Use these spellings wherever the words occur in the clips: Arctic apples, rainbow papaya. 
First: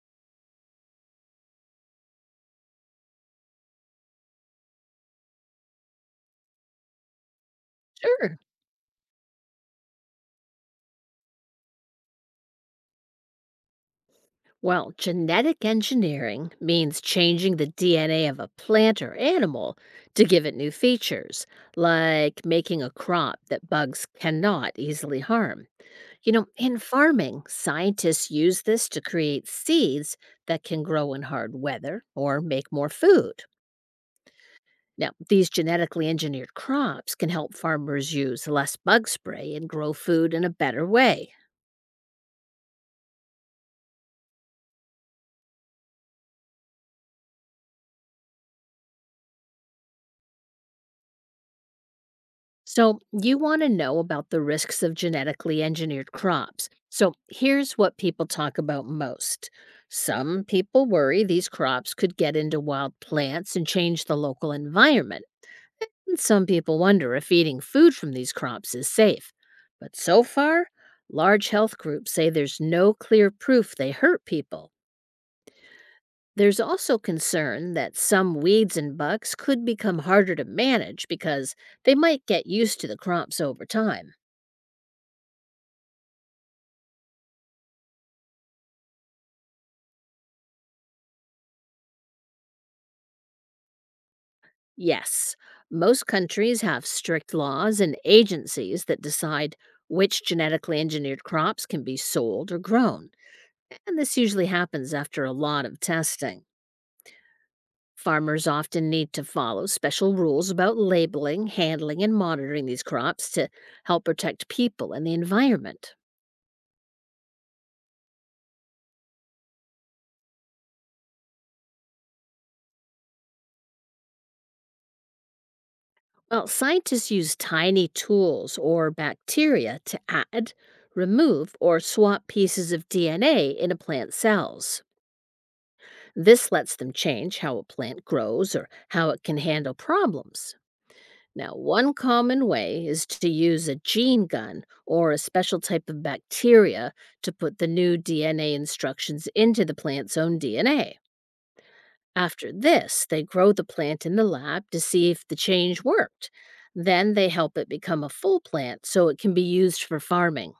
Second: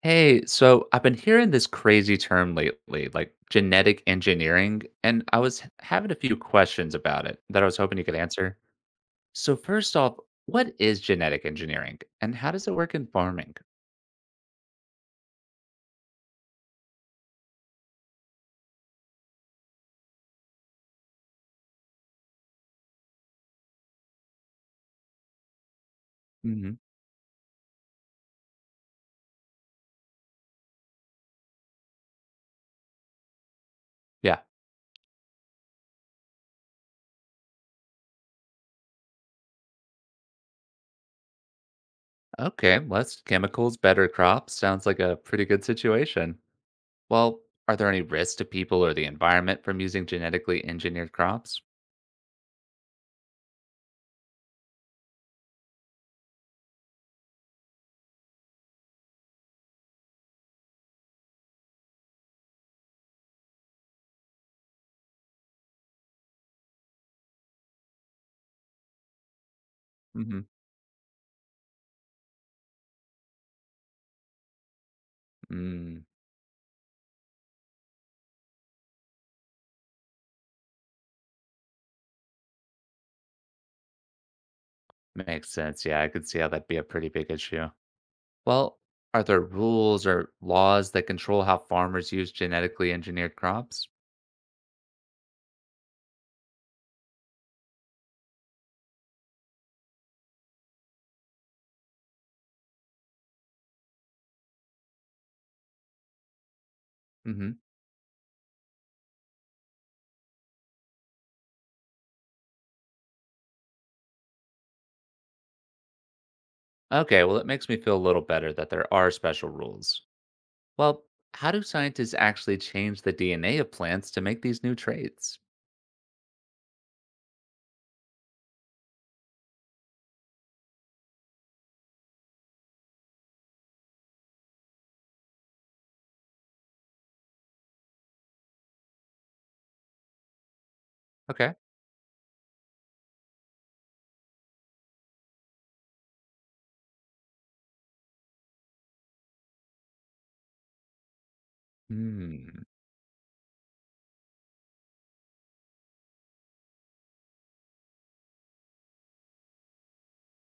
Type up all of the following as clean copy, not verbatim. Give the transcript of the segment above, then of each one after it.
Hey, so I've been hearing this crazy term lately, like genetic engineering, and I was having a few questions about it that I was hoping you could Sure. answer. So first off, what is genetic engineering and how does it work in farming? Well, genetic engineering means changing the DNA of a plant or animal to give it new features, like making a crop that bugs cannot easily harm. You know, Hmm. in farming, scientists use this to create seeds that can grow in hard weather or make more food. Yeah. Now, these genetically engineered crops can help farmers use less bug spray and grow food in a better way. Okay, less chemicals, better crops. Sounds like a pretty good situation. Well, are there any risks to people or the environment from using genetically engineered crops? So, you want to know about the risks of genetically engineered crops. So, here's what people talk about most. Some people worry these crops could get into wild plants and change the local environment. And some people wonder if eating food from these crops is safe. But so Hmm. far, large health groups say there's no clear proof they hurt people. Mm, There's also concern that some weeds and bugs could become harder to manage because they might get used to the crops over time. makes sense. Yeah, I could see how that'd be a pretty big issue. Well, are there rules or laws that control how farmers use genetically engineered crops? Yes, most countries have strict laws and agencies that decide which genetically engineered crops can be sold or grown, and this usually happens after a lot of testing. Hmm. Farmers often need to follow special rules about labeling, handling, and monitoring these crops to help protect people and the environment. Okay, well, it makes me feel a little better that there are special rules. Well, how do scientists actually change the DNA of plants to make these new traits? Well, scientists use tiny tools or bacteria to add, remove, or swap pieces of DNA in a plant's cells. This lets them change how a plant grows or how it can handle problems. Now, Okay. one common way is to use a gene gun or a special type of bacteria to put the new DNA instructions into the plant's own DNA. After Hmm. this, they grow the plant in the lab to see if the change worked. Then they help it become a full plant so it can be used for farming.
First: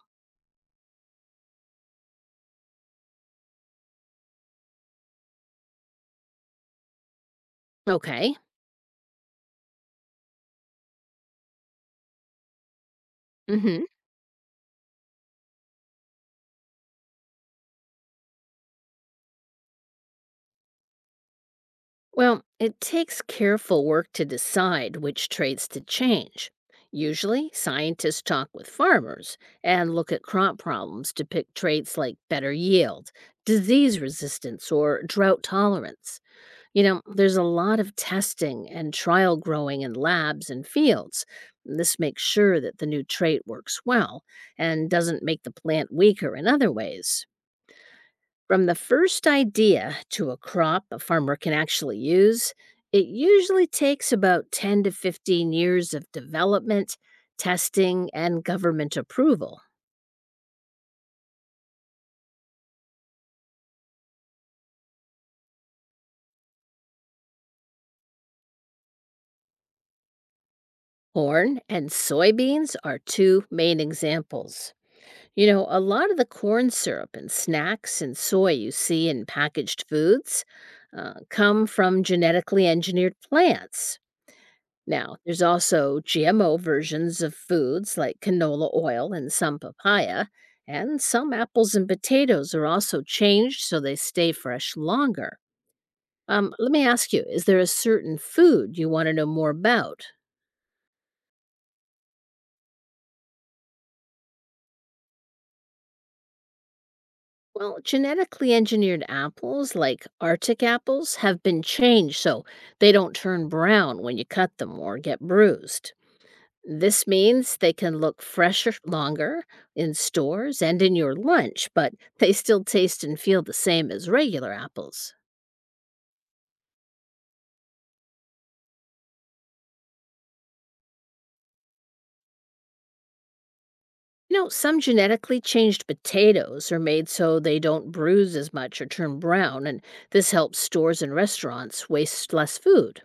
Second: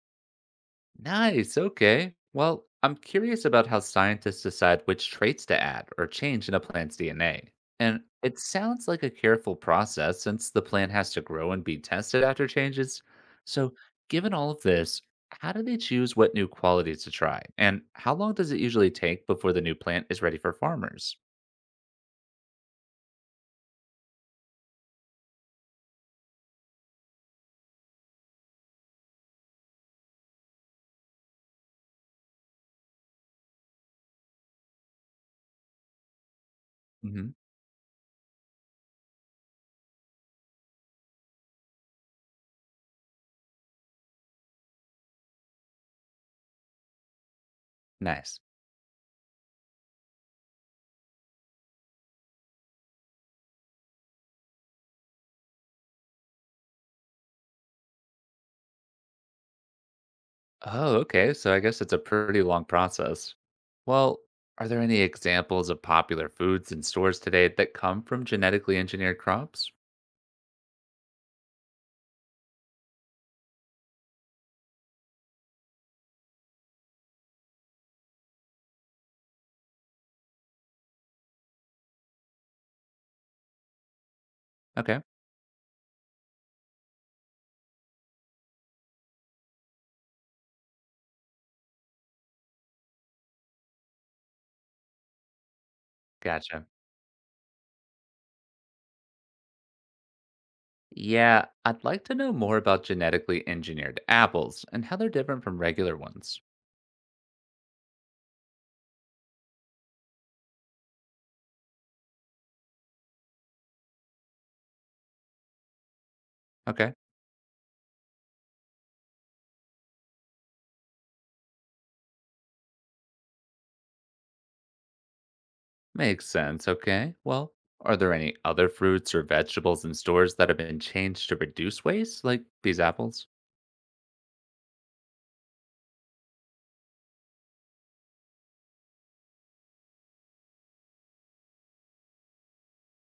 Nice. Okay. Well, I'm curious about how scientists decide which traits to add or change in a plant's DNA. And Okay. it sounds like a careful process since the plant has to grow and be tested after changes. Mm So, hmm. given all of this, how do they choose what new qualities to try? And how long does it usually take before the new plant is ready for farmers? Well, it takes careful work to decide which traits to change. Usually, scientists talk with farmers and look at crop problems to pick traits like better yield, disease resistance, or drought tolerance. You know, Hmm. there's a lot of testing and trial growing in labs and fields. This makes sure that the new trait works well and doesn't make the plant weaker in other ways. Nice. From the first idea to a crop a farmer can actually use, it usually takes about 10 to 15 years of development, testing, and government approval. Oh, okay. So I guess it's a pretty long process. Well, are there any examples of popular foods in stores today that come from genetically engineered crops? Corn and soybeans are two main examples. You know, a lot of the corn syrup and snacks and soy you see in packaged foods come from genetically engineered plants. Okay, Now, there's also GMO versions of foods like canola oil and some papaya, and some apples and potatoes are also changed so they stay fresh longer. Gotcha. Let me ask you, is there a certain food you want to know more about? Yeah, I'd like to know more about genetically engineered apples and how they're different from regular ones. Well, genetically engineered apples like Arctic apples have been changed so they don't turn brown when you cut them or get bruised. Okay, This means they can look fresher longer in stores and in your lunch, but they still taste and feel the same as regular apples. makes sense. Okay, well, are there any other fruits or vegetables in stores that have been changed to reduce waste, like these apples? You know, some genetically changed potatoes are made so they don't bruise as much or turn brown, and this helps stores and restaurants waste less food.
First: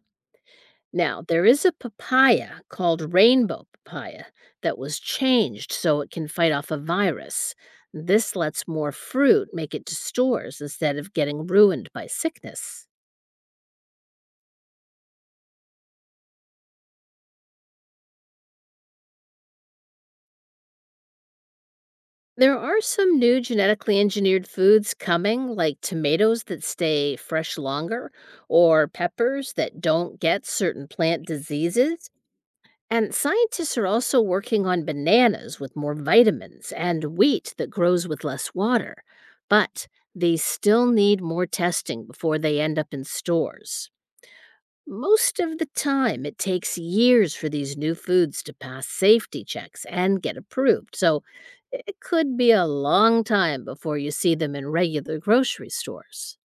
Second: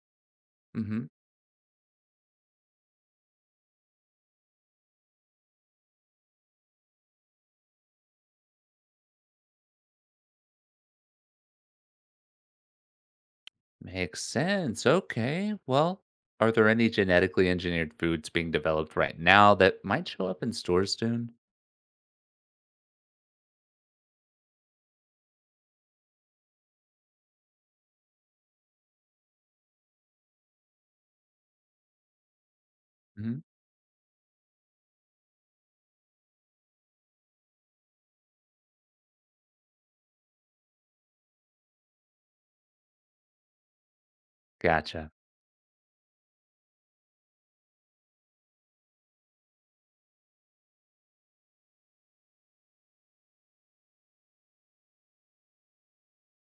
Mm-hmm. Now, there is a papaya called rainbow papaya that was changed so it can fight off a virus. This lets more fruit make it to stores instead of getting ruined by sickness. Makes sense. Okay. Well, are there any genetically engineered foods being developed right now that might show up in stores soon? There are some new genetically engineered foods coming, like tomatoes that stay fresh longer, or peppers that don't get certain plant diseases. And Hmm. scientists are also working on bananas with more vitamins and wheat that grows with less water. But they still need more testing before they end up in stores. Gotcha. Most of the time, it takes years for these new foods to pass safety checks and get approved, so it could be a long time before you see them in regular grocery stores.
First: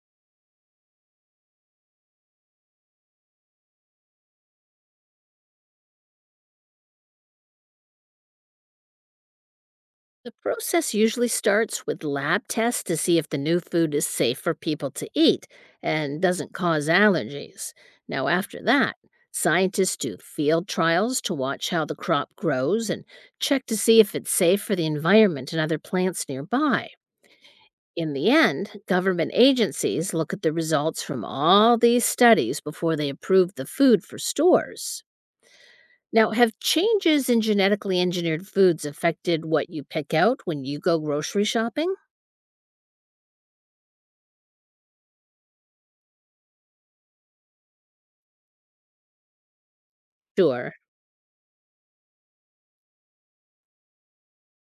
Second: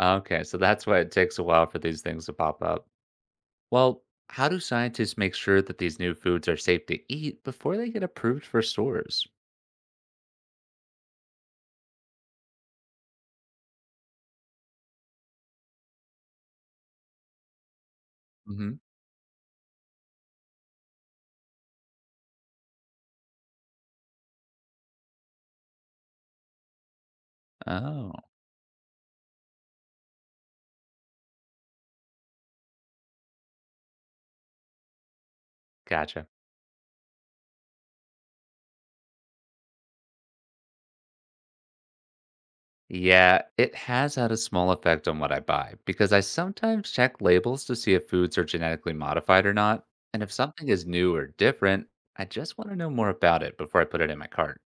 Okay. So that's why it takes a while for these things to pop up. Well, how do scientists make sure that these new foods are safe to eat before they get approved for stores? The process usually starts with lab tests to see if the new food is safe for people to eat and doesn't cause allergies. Now, after Hmm. that, scientists do field trials to watch how the crop grows and check to see if it's safe for the environment and other plants nearby. Oh, In the end, government agencies look at the results from all these studies before they approve the food for stores. gotcha. Now, have changes in genetically engineered foods affected what you pick out when you go grocery shopping? Yeah, it has had a small effect on what I buy because I sometimes check labels to see if foods are genetically modified or not. And if something Sure, is new or different, I just want to know more about it before I put it in my cart.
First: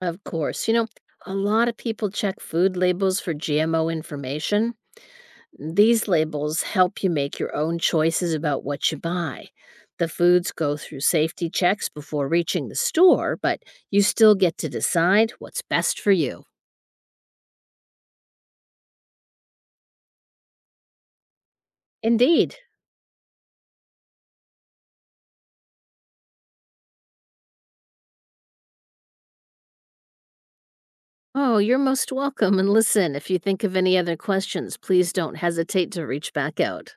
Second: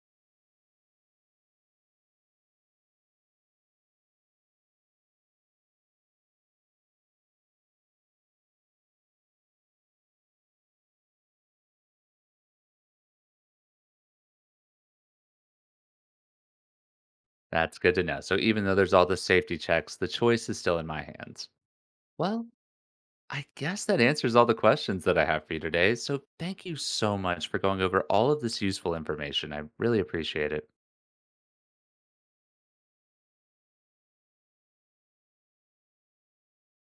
of course. You know, a lot of people check food labels for GMO information. These labels help you make your own choices about what you buy. The foods go through safety checks before reaching the store, but you still get to decide what's best for you. That's good to know. So even though there's all the safety checks, the choice is still in my hands. Well, Indeed. I guess that answers all the questions that I have for you today. So thank you so much for going over all of this useful information. I really appreciate it. Oh, you're most welcome. And listen, if you think of any other questions, please don't hesitate to reach back out.